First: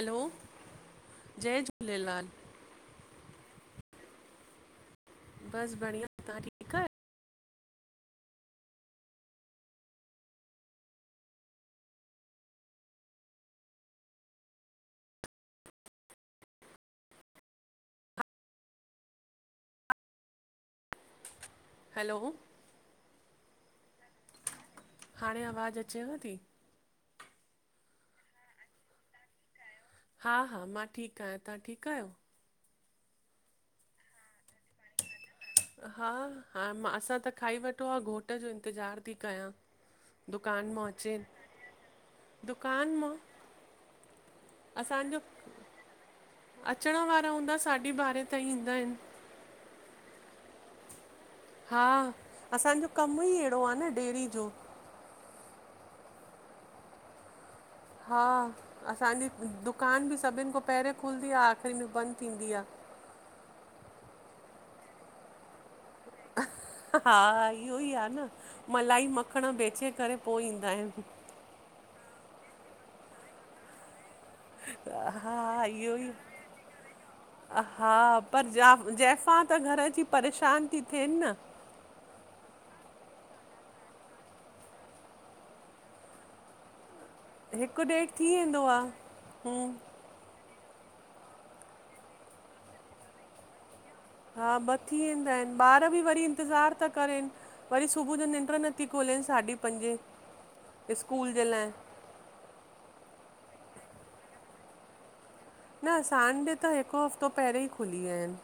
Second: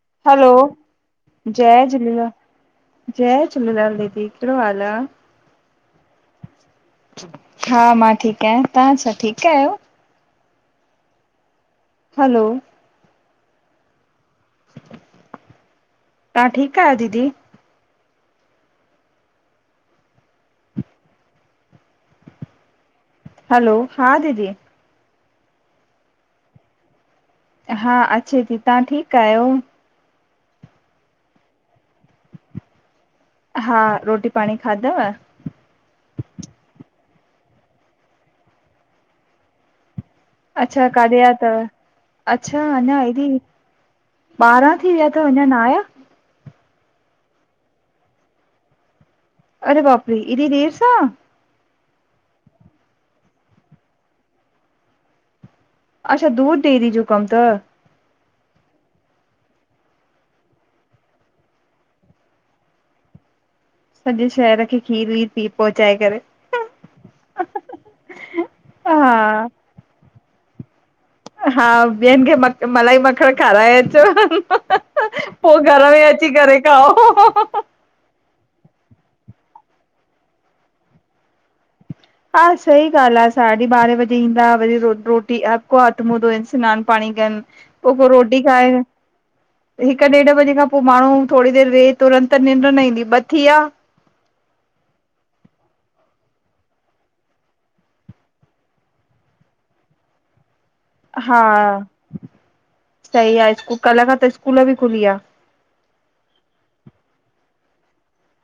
Hello hello, जय झूलेलाल जय झूलेलाल दीदी, कहिड़ो हाल आ? बस बढ़िया, तव्हां ठीकु आहियो? हा मां ठीकु आहियां, तव्हां छा ठीकु आहियो? हलो तव्हां ठीक आहियो दीदी? हलो हलो हा दीदी हाणे आवाज़ अचेव थी? हा अचे थी तव्हां ठीकु आहियो? हा-हा मां ठीकु आहियां। तव्हां ठीकु आहियो? हा रोटी पाणी खाधव? हा हा मां असां त खाई वठो आहे घोट जो इंतज़ारु थी कयां। दुकान मां अच्छा काॾे वया अचेनि तव, अच्छा दुकान अञा मां ऐॾी ॿारहां थी विया असांजो तव अञां न आहिया? अचण वारा हूंदा, साढी बारहें ताईं ईंदा आहिनि अड़े बापरी इॾी देर सां। हा असांजो कम ई अहिड़ो आहे न डेेरी जो। अच्छा दूध देयरी जो कम त। हा असांजी दुकान बि सभिनि खां पहिरियों खुलंदी आहे आख़िरी में बंदि थींदी आहे। [inaudible] सॼे शहर खे खीर वीर पी पो। हा इयो ई आहे न मलाई, हा, मखण बेचे करे। पोइ ईंदा आहिनि। हा ॿियनि खे म मलाई मखण खाराए अचो। हा पोइ घर इहो में ई अची करे खाओ। हा पर जा जंफ़ां त घर जी परेशान ती थियेनि न। हा सही ॻाल्हि आहे साढी बारे बजे ईंदा, वरी रोटी हक, हथ मुधो स्नान। पाणई कन हिकु अगॉपो ॾेढ थी रॉटी वेंदो आ खाइन हूं हिक डेड बजे खां पोइ- पोइ माण्हू थोरी देरि वेह तुरंत निंड न ईंदी ब् थी वया। हा ब थी वेंदा आहिनि ॿार बि वरी इंतज़ारु था करनि, वरी सुबुह जो निंड नथी खुलेन। साढी पंजे स्कूल हा जे लाइ सही आहे स्कू कल्ह खां त स्कूल बि खुली आहे न सांड त हिकु हफ़्तो पहिरियों ई खुली विया आहिनि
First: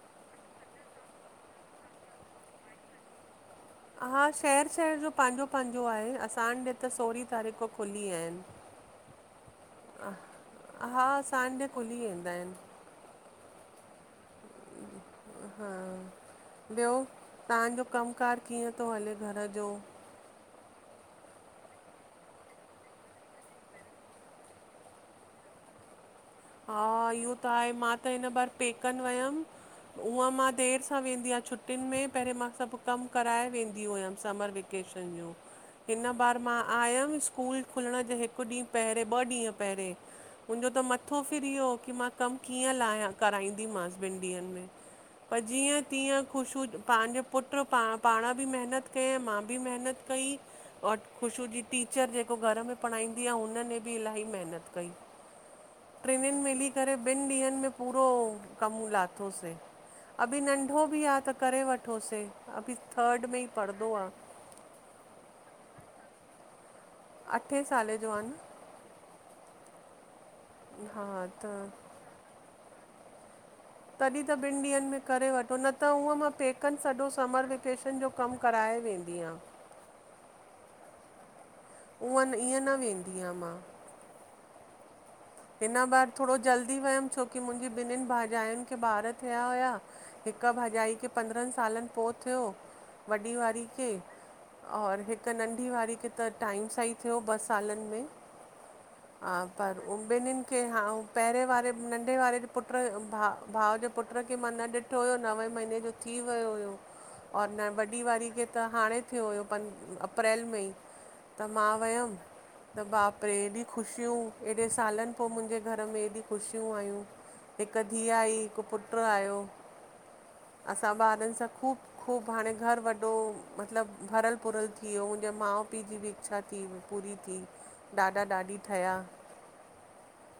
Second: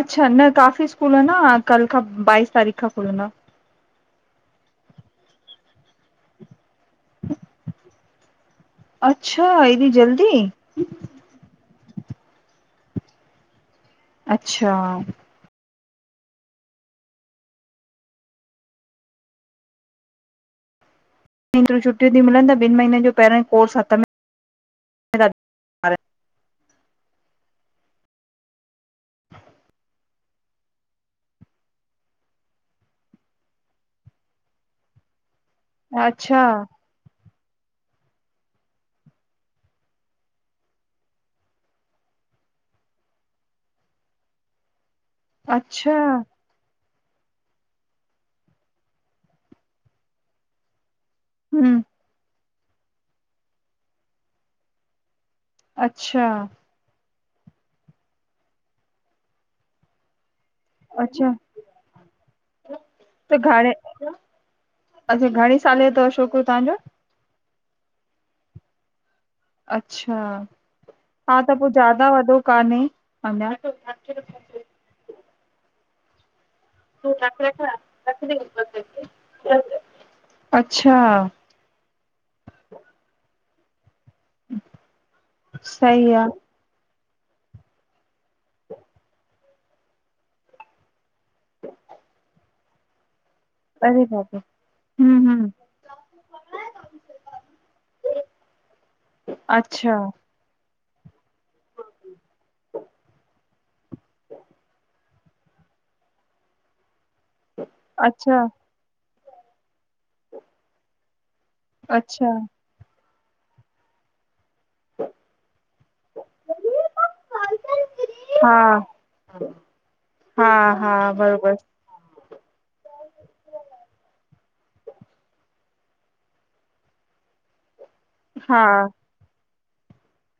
अच्छा न काफ़ी स्कूल ह न कल्ह खां बाईस तारीख़ खां खुलंदा हा शहर शहर जो पंहिंजो पंहिंजो आहे असां ॾे त सोरहीं तारीख़ खौ खुली विया आहिनि अचछा इॾी जल्दी हा असां ॾे खुली वेंदा आहिनि अच्छा हा ॿियो तव्हांजो कमु कार कीअं थो हले घर जो। छुटियूं थी मिलंन ॿिनि महीननि जो पहिरियों ई कोर्स हथ में हा इहो त आहे मा त हिन बार पेकनि वयमि हूंअ मां देरि सां वेंदी आहियां छुटियुनि में पहिरियों मां सभु कमु कराए वेंदी हुयमि समर वेकेशन हिन बार अच्छा मां आयम स्कूल खुलण जे हिकु ॾींहुं पहिरियोें ॿ ॾींहं पहिरें मुंहिंजो त मथ थो फिर इहो की मां कमु कीअं लाइया कराईंदीमाससि ॿिनि ॾींहंनि में पर जीअं अच्छा तीअं ख़ुशू पंहिंजो पुटु पा पाण बि महिनत कईं मां बि महिनत कई और ख़ुशू जी टीचर जेको घर में पढ़ाईंदी आहे हुने बि इलाही महिनत कई। अच्छा टनिन मिली करे ॿिनि ॾींहनि में पूरो कम लाथोसीं अभी नंढो बि आहे अच्छा त करे वठोसीं अभी थर्ड त में ई घणे पढ़दो आहे। अच्छा घणे साले जो छोकिर तव्हांजो? अठे साले जो आहे। अच्छा हा त पोइ ज्यादा वॾो कान्हे अञा। त ॿिनि ॾींहंनि में करे वठो न त उहो तो थे हिकुकन सॼो समर वेकेशन जो कमु कराए वेंदी आ। अच्छा उऊअं ईअं न वेंदी आहियां मां हम हिना बार थोरो जल्दी वयम छोकी मुंहिंजी ॿिननिहिनि भाॼायुनि खे ॿार थिया हुया हिकु भाॼाई खे पंद्रहनि सालनि पोइ। थियो वॾी वारारी खे। अरे बाबा और हम हिकु हम नंढी वारी खे त टाइम सां ई थियो ॿ सालनि में। हा पर अच्छा ॿिन्निखे [unintelligible] हा [unintelligible] पहिरें वारे नंढे वारे पुटु [unintelligible] भा, भा जे पुट खे मां न ॾिठो हुयो नवे महीने जो थी वियो हुयो। और न वॾी वारी अच्छा खे त हाणे थियो हुयो [unintelligible] अप्रैल मे ही त मां वयम अच्छा त, बाप रे! एॾियूं ख़ुशियूं एॾे सालन [unintelligible] मुंहिंजे घर में एॾियूं ख़ुशियूं आयूं- हिक धीअ आहि हिक हा पुटु आयो। हा हा असां ॿारनि सां बरोबर। ख़ूब ख़ूब हाणे घरु वॾो, मतलब भरियलु-भुरल थी वियो। मुंहिंजे माउ-पीउ जी बि इच्छा थी पूरी [inaudible] ॾाॾा ॾाॾी हा ठया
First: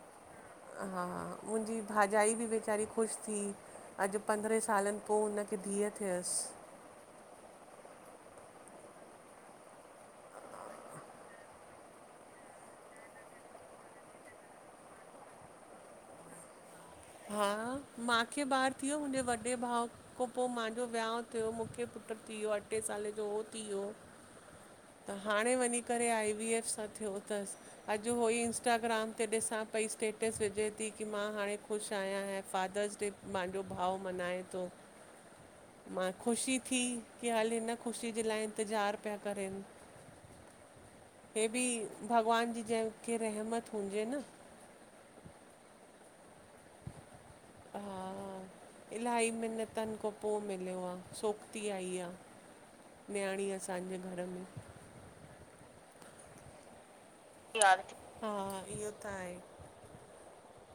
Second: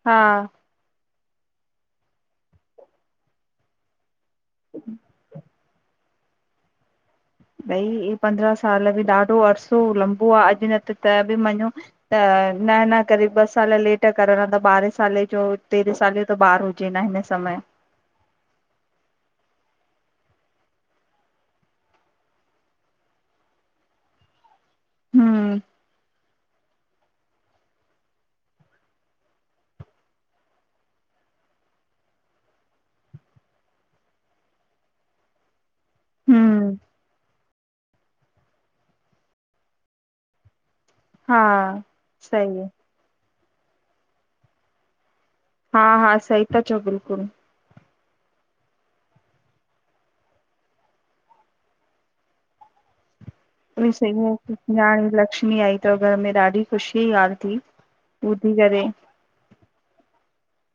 हा [unintelligible] हा मुंहिंजी भाॼाई बि वेचारी ख़ुशि थी, अॼु पंद्रहेंं सालनि पो हुन [unintelligible] धीअ थियस भई पंद्रहां साल ॿि ॾाढो अरिसो लंबो आह, अॼु न त त बि मञो त न न करे ॿ साल लेट करण त ॿारहं साले जो तेरहें साले वजो ॿार [unintelligible] समय हा माखे ॿार थी, वियो मुंहिंजे वॾे भाउ खां पोइ महाजो विहाांउ थियो मूंखे पुटु थी वियो अठे साले जो उहो थी वियो [unintelligible] हाणे हम्म वञी करे आई बी एफ सां थियो तस अॼु उहो ई इंस्टाग्राम ते ॾिसां पई स्टेटस विझे थी की मां हाणे ख़ुश आहियां ऐं फादर्स डे माजो भाउ मनाए तो। मां ख़ुशी हम्म थी की हाले ख़ुशी जे लाइ इंतिज़ार पिया करनि। हा हे बि भॻवान जी सही जंहिंखे रहमत हुजे न। हा हा, सही ता, चओ बिल्कुलु [unintelligible] इलाही महििनतनि खां पो मिलियो आहे सोकती आई आह। [unintelligible] सही में न्याणी लक्ष्मी आई तव् घर में ॾाढी ख़ुशी यार हा इहो [unintelligible] त आहे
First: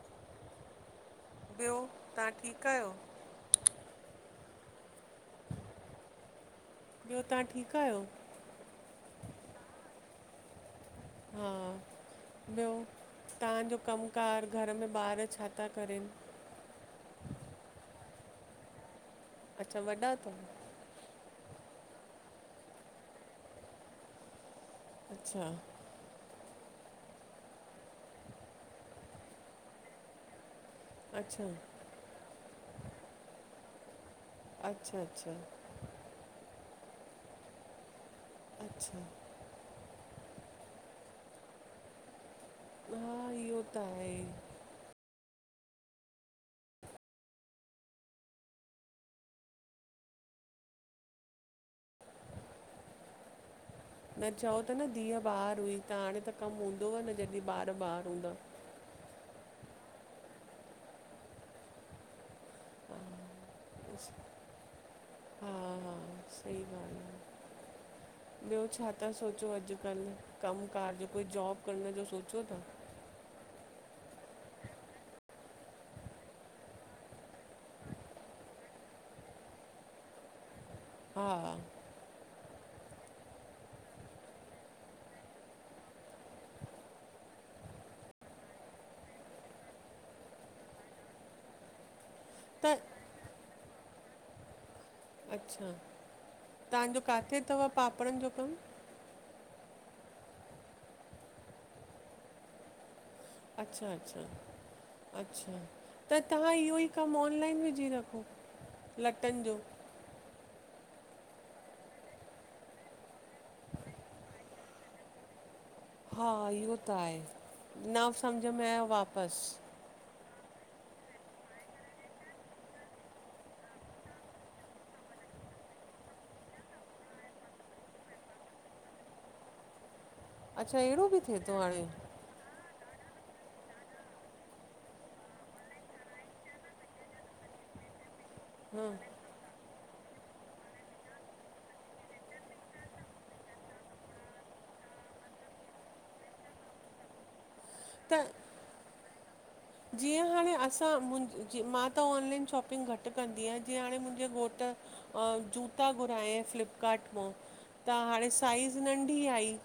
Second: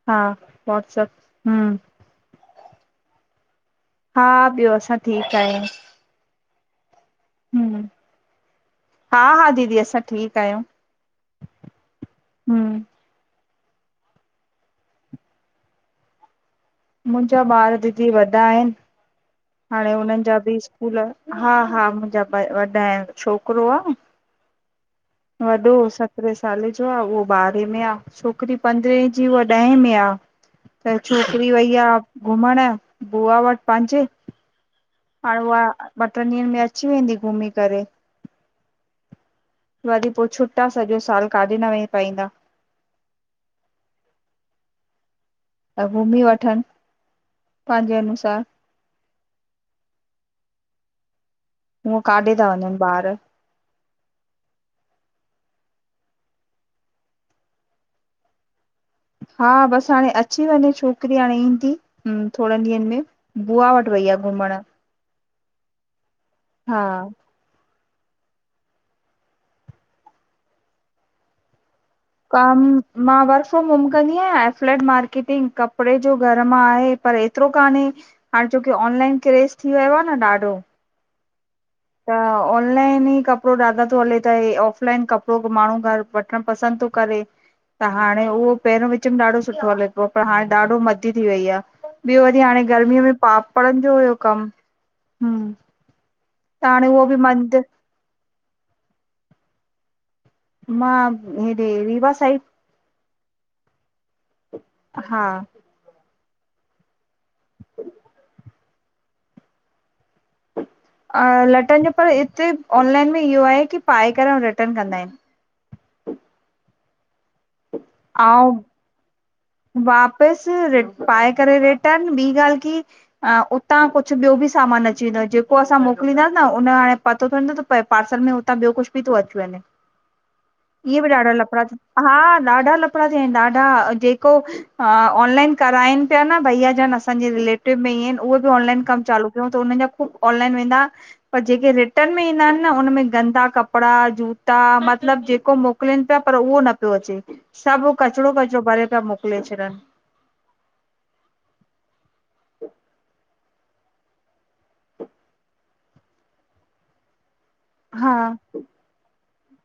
हा वॉट्सप ॿियो ता ठीकु आहियो? हा ॿियो असां ठीक आहियूं। ॿियो ता ठीकु हम्म आहियो? हा हा दीदी असां ठीकु आहियूं। हा ॿियो? हम्म ता कमु-कारु घर में ॿार छा था करनि? मुंहिंजा ॿार दीदी वॾा आहिनि, अच्छा हाणे वॾा हुननि जा बि अथव स्कूल हा हा मुंहिंजा [unintelligible] छोकिरो आह। अच्छा वॾो सत्रेस साले जो आह, उहो ॿारहें में आह, छोकिरी पंद्रहें जी, उहा ॾहें में आह। त अच्छा छोकिरी वई आहे, घुमण बुआ वट पंहिंजे। अच्छा अच्छा हाणे उहा ॿ टे ॾींहंनि में अची वेंदी घुमी करे। [unintelligible] वरी पोइ छुटा सॼो साल काॾे न वेही पाईंदा। हा इो त आहे। [unintelligible] घुमी वठनि पंहिंजे अनुसार हूअ काॾे था वञनि, ॿार? न चओ त न, धीअउ ॿार हुई त हाणे त कमु हूंदोव न जॾहिं ॿार ॿार हूंदा। हा, बसि हाणे अची वञे छोकिरी, हाणे ईंदी थोरनि ॾींहंनि हा में बुवा वटि वई आए घुमण हम्म हम्म सही हा ॻाल्हि आ ॿियो छा ता सोचो अॼुकल कमु कार जो कोई जॉब? करण जो सोचो कम था मां वर्क फ्रोम होम कदी आहिे फ्लैट मार्केटिंग, कपडे जो घर मां आहे, पर एतरो काने, हाणे छो की [unintelligible] [unintelligible] [unintelligible] लाइन क्रेस थी वियो आहे न ॾाढो? हम्म त ऑनलाइन ई कपिड़ो ॾाढो तो हले त ऑफ़लाइन कपिड़ो बि माण्हू घरु वठणु पसंदि तो करे। त हाणे उहो पहिरियों विच में ॾाढो सुठो हले पियो पर हाणे ॾाढो मदी थी वई आ। ॿियो वरी हाणे त गर्मीअ में पापड़नि जो हुयो कमु हम्म अच्छा त हाणे तांजो उहो बि कांथे मंद थव पापड़नि जो कमु मां हेॾे रीवा साइड अच्छा अच्छा हा अच्छा त तहां इहो ई कमु ऑनलाइन विझी रखो लटनि जो अ लटन जो पर इते ऑनलाइन में इओ आए कि पाए करे अऊं रिटन कंदा आइनि हा इहो त आए न सम्झ ऐं में आयो वापसि वापसि पाए करे रिटन ॿीं ॻाल्हि कि, उतां कुछ ॿियो बि सामान अची वेंदो आ जेको असां मोकिलींदा अयुसि न उन हाणे पतो थो न त पा पार्सल में हुतां ॿियो कुछ बि थो अची वञे अच्छा इए अहिड़ो बि ॾाढा थिए थो लफड़ा थी हाणे हा ॾाढा लफड़ा थिया आइनि ॾाढा जेक को अ ऑनलाइन कराइनि पिया न भयाजिनि असांजे रिलेटिव में ई अइनि उओ बि ऑनलाइन हा कम चालू कयो त उन जा ऑनलाइन वेंदा, पर जेके रिटन में ईंदा आइनि न उन में गंदा कपिड़ा जूता बद मतिलब जेको मोकिलनि पिया पर उओ न पियो अचे सभु त कचिड़ो कचिड़ो भरे पिया मोकिले छ जीअं हाणे असां मु मां त ऑनलाइन शॉपिंग घटि कंदी आया जीअं हाणे मुंहिंजे घोटु अ जूता घुराया फ्लिपकार्ट मां त हाणे हा साइज़ नंढी आई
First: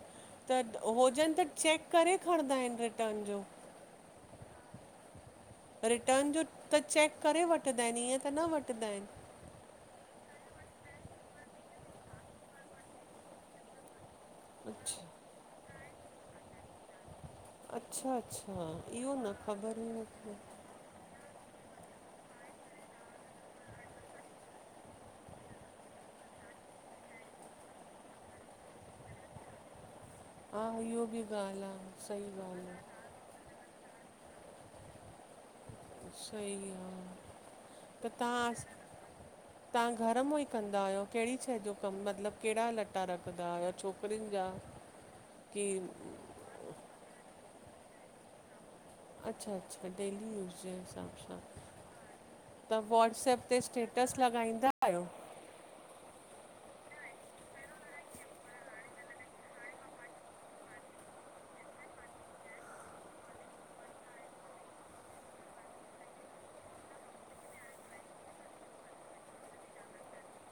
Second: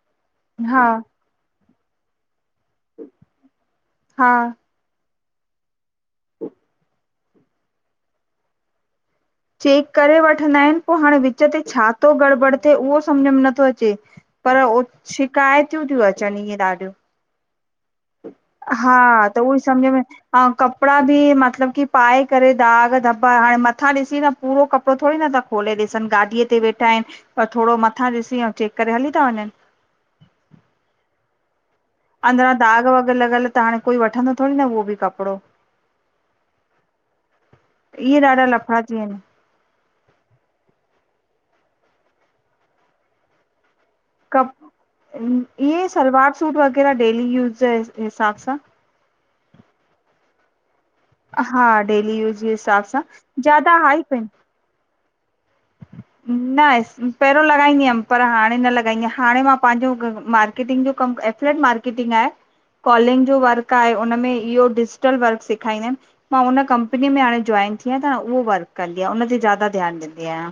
त हा हुजनि त चेक करे खणंदा आइनि रिटन जो हा रिटन जो त चेक करे वठंदा आइनि ईअं त न वठंदा आइनि चेक करे वठंदा आइनि पो हाणे विच ते छा तो गड़बड़ थे उओ सम्झ में नथो अचे पर ओ अच्छा शिकायतियूं तियूं अचनि इएं ॾाढियूं अच्छा अच्छा हा इहो न त उओ ई ख़बर हुई सम्झ में मूंखे अऊं कपिड़ा बि मतलब की पाए करे दाग़ दॿा हाणे मथां ॾिसी त पूरो कपिड़ो थोरी न था खोले ॾिसनि गाॾीअ ते वेठा आइनि ऐं थोड़ो मथां ॾिसी अऊं चेक करे हली ता वञनि हा इहो बि ॻाल्हि आ अंदिरां दाॻ वग़ैरे लॻियल त हाणे कोई वठंदो थोड़ी न उओ बि कप कपिड़ो सही आहे इए ॾाढा लफड़ा थी वेंदा आइनि तां घर मां ई कंदा आयो कहिड़ी शइ जो कमु मतलबु कहिड़ा लटा रखदा आहियो छो कप इये सलवार सूट वग़ैरह डेली यूज़ जे हि हिसाब सां अच्छा अच्छा डेली यूज़ जे हिसा हा डेली यूज़ जे हिसाब सां व्हाट्सएप ते ज्यादा हाइप स्टेटस आइनि लॻाईंदा आहियो न पहिरों लॻाईंदी हुअमि पर हाणे न लॻाईंदी आया, हाणे मां पांहिंजो मार्केटिंग जो कमु कर एफलेट मार्केटिंग आए कॉलिंग जो वर्क आए उनमें इओ डिज़ीटल वर्क सिखाईंदा आइनि मां हुन कंपनीअ में हाणे जोइन वेठी आया त उओ वर्क कंदी आया उन ते ज्यादा ध्यानु ॾींदी आयां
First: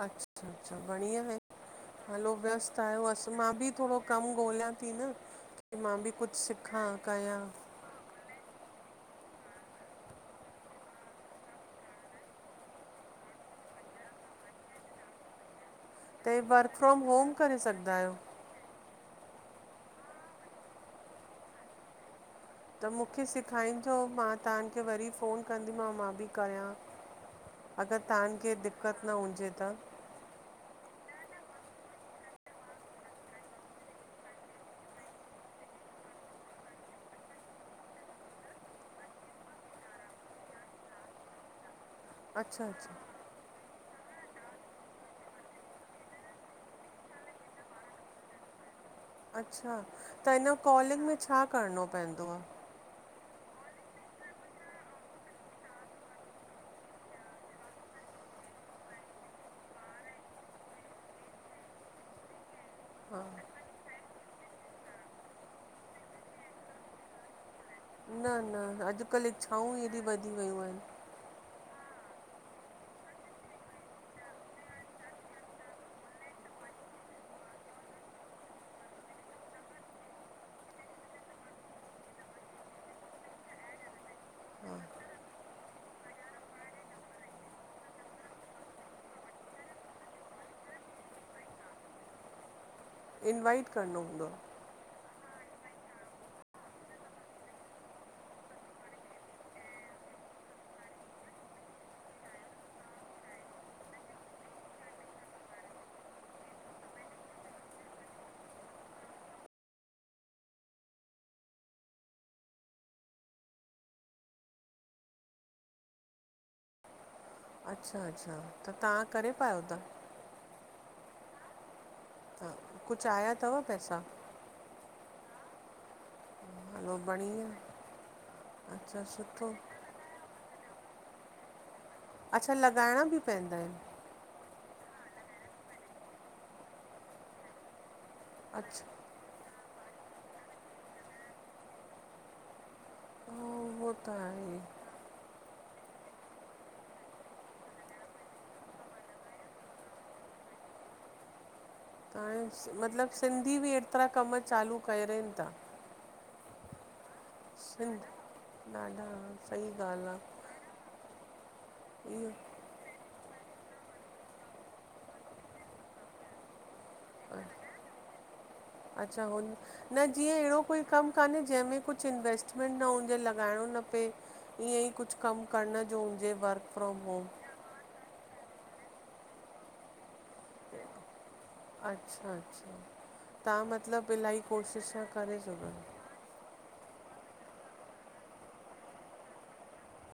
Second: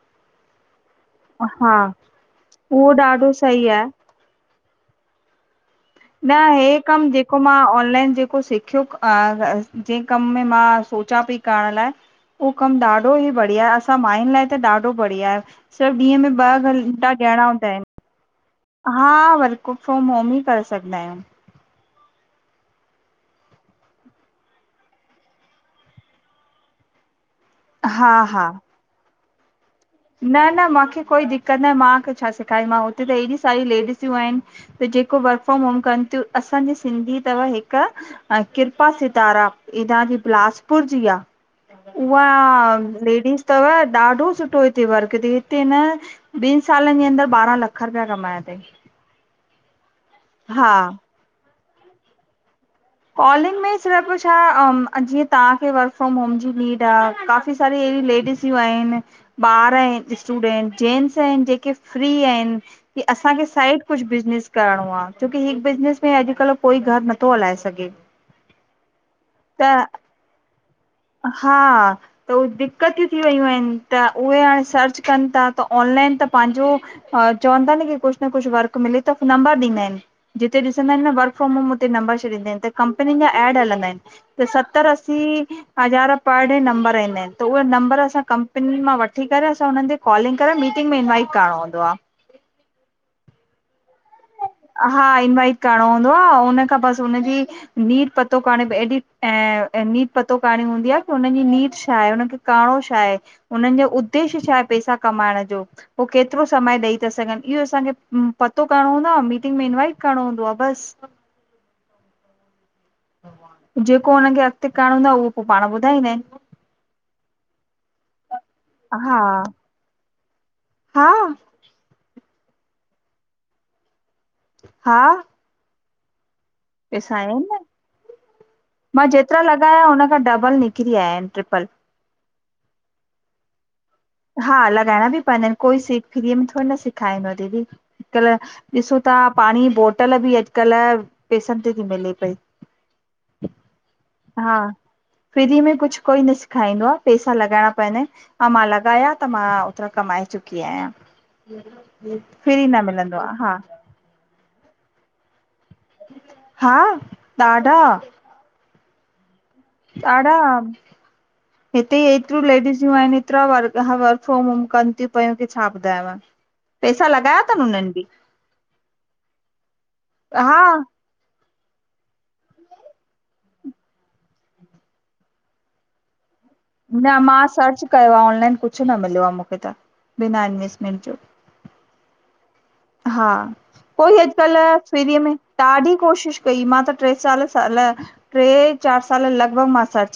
अच्छा अच्छा बढ़िया आहे हा हलो व्यस्त उहो आयो असि ॾाढो मां सही बि आहे थोड़ो कमु ॻोल्हियां ती न की मां बि कुझु न हे सिखां कम जेको कयां मां ऑनलाइन जेको सिख [unintelligible] जे कम में मां सोचां पई करण लाइ हू कमु ॾाढो ई बढ़िया आहे। असां माइन लाइ त ॾाढो बढ़िया आहे। सिर्फ़ु ॾींहं में त ॿ वर्क फ्रॉम घंटा होम ॾियणा करे हूंदा आहिनि। सघंदा आहियो हा वर्क फ्रोम होम ई करे सघदा आहियूं। त मूंखे सेखाइजो मां तांखे वरी फ़ोन कंदीमांव मां बि कयां अगर हा तां हा खे दिक़त न हुजे त न न मूंखे कोई दिक़त न आए मांखे छा सेखारींदीमांव हुते त एॾी सारी लेडिसियूं आइनि त जेको वर्कफ्रोम होम कनि तियूं असांजी सिंधी थव हिकु, किरपा सितारा तांजी बिलासपुर जी आ उआ अच्छा अच्छा लेडिस तव ॾाढो सुठो वर्क हिते न ॿिनि सालनि जे अंदर बारहां लख रुपया कमाया अथई। अच्छा त हिन हा कॉलिंग में छा करिणो पवंदो आ? कॉलिंग में सिर्फ़ छा अम जीअं तव्हांखे वर्क फ्रोम होम जी नीड आ, काफ़ी सारीे एड़ी लेडीज़ लेडिस्यू आएन, बार आएन, स्टूडेन्ट, जेन्ट्स आएन, जेके फ्री आएन। असांखे साइड कुझु बिज़नेस करिणो आहे छोकी हिक बिज़नेस में अॼुकल्ह कोई घर नथो हलाए सघे। सगें हा अॼुकल्ह इच्छाऊं हेॾी वधी वियूं आहिनि। हा त उ दिक़त थी वियूं आहिनि त उहे हाणे सर्च कनि था त ऑनलाइन कु पांजों चवन्ता न पांजो कुछ न कुछ वर्क मिले त पो नम्बर डीन्दा आएन। वर्क फॉर्म होम हुते नंबर छॾींदा कंपनी जा एड हलंदा आहिनि त सतर असी हज़ार पर डे नंबर ईंदा आहिनि त उहे नंबर असां कंपनी मां वठी करे असां हुननि ते कॉलिंग करे मी ंमीटिंग में इनवाइट करणो हूंदो आहे। इनवाइट करणो हूंदो हा इनवाइट करणो हूंदो आ हुन खां बस हुनजी नीड पतो करणी [unintelligible] हिय पतो करणी हूदी आहे नीड छाए उनखे करणो छाए उनन जो उद्देश्य छाए पैसा कमाएण जो उअ केतरो समय डेयी ता सगेंन इयो असांजे करणो हूंदो आ, मीटिंग में इनवाइट करिणो हूंदो आ, बस जेको हुनखे अॻिते करणो हूंदो आहे उहो पोइ पाण ॿुधाईंदा आहिनि। अच्छा- अच्छा त तव्हां करे हा, पायो था? हा त कुझु आया अथव पैसा? हा हलो पेसा आया आएन बढ़िया न अच्छा मां जेतिरा सुठो लॻाया हुन खां डबल निकत निकिरी आया आहेन ट्रिपल अच्छा लॻाइणा बि पवंदा आहिनि। हा लॻाइणा बि पवंदा आहिनि। कोई सीख फिरीअ में थोरी न सेखारींदो दीदी। कल्ह अच्छा ॾिसूं था पाणी बोटल बि अॼकल्ह पेसनि ते थी मिले पई। ओ, उहो त हा आहे फ्री में कुझु कोई न सिखारींदो आहे, पेसा लॻाइणा पवंदा आहिनि ऐं मां लगाया त मां एतिरा कमाए चुकी आहियां। फ्री हाणे न मिलंदो मतलबु आहे हा सिंधी बि एतिरा कम चालू करनि था। हा ॾाढा डाढा ॾाढा हिते ई इहो हेतिरियूं लेडीसूं आहिनि। कतिरा वर्क फ्रोम होम कनि थी पयूं की छा ॿुधायांव? पैसा लॻाया अथनि हुननि बि अच्छा हुन न जीअं अहिड़ो हा कोई कमु कान्हे जंहिंमें कुझु इंवेस्टमेंट न हुजे, लॻाइणो न पए ईअं ई कुझु कमु करण जो हुजे वर्क फ्रॉम न होम मां सर्च कयो आहे ऑनलाइन कुझु न मिलियो आहे, मूंखे त बिना एन्वेस्टमेंट जो अच्छा अच्छा हा तव्हां मतिलबु कोई इलाही अॼुकल्ह कोशिशा फ्रीअ में करे सघो ॾाढी कोशिशि कई मां त टे चार साल ट्रे चार साल लॻभॻ मां सर्च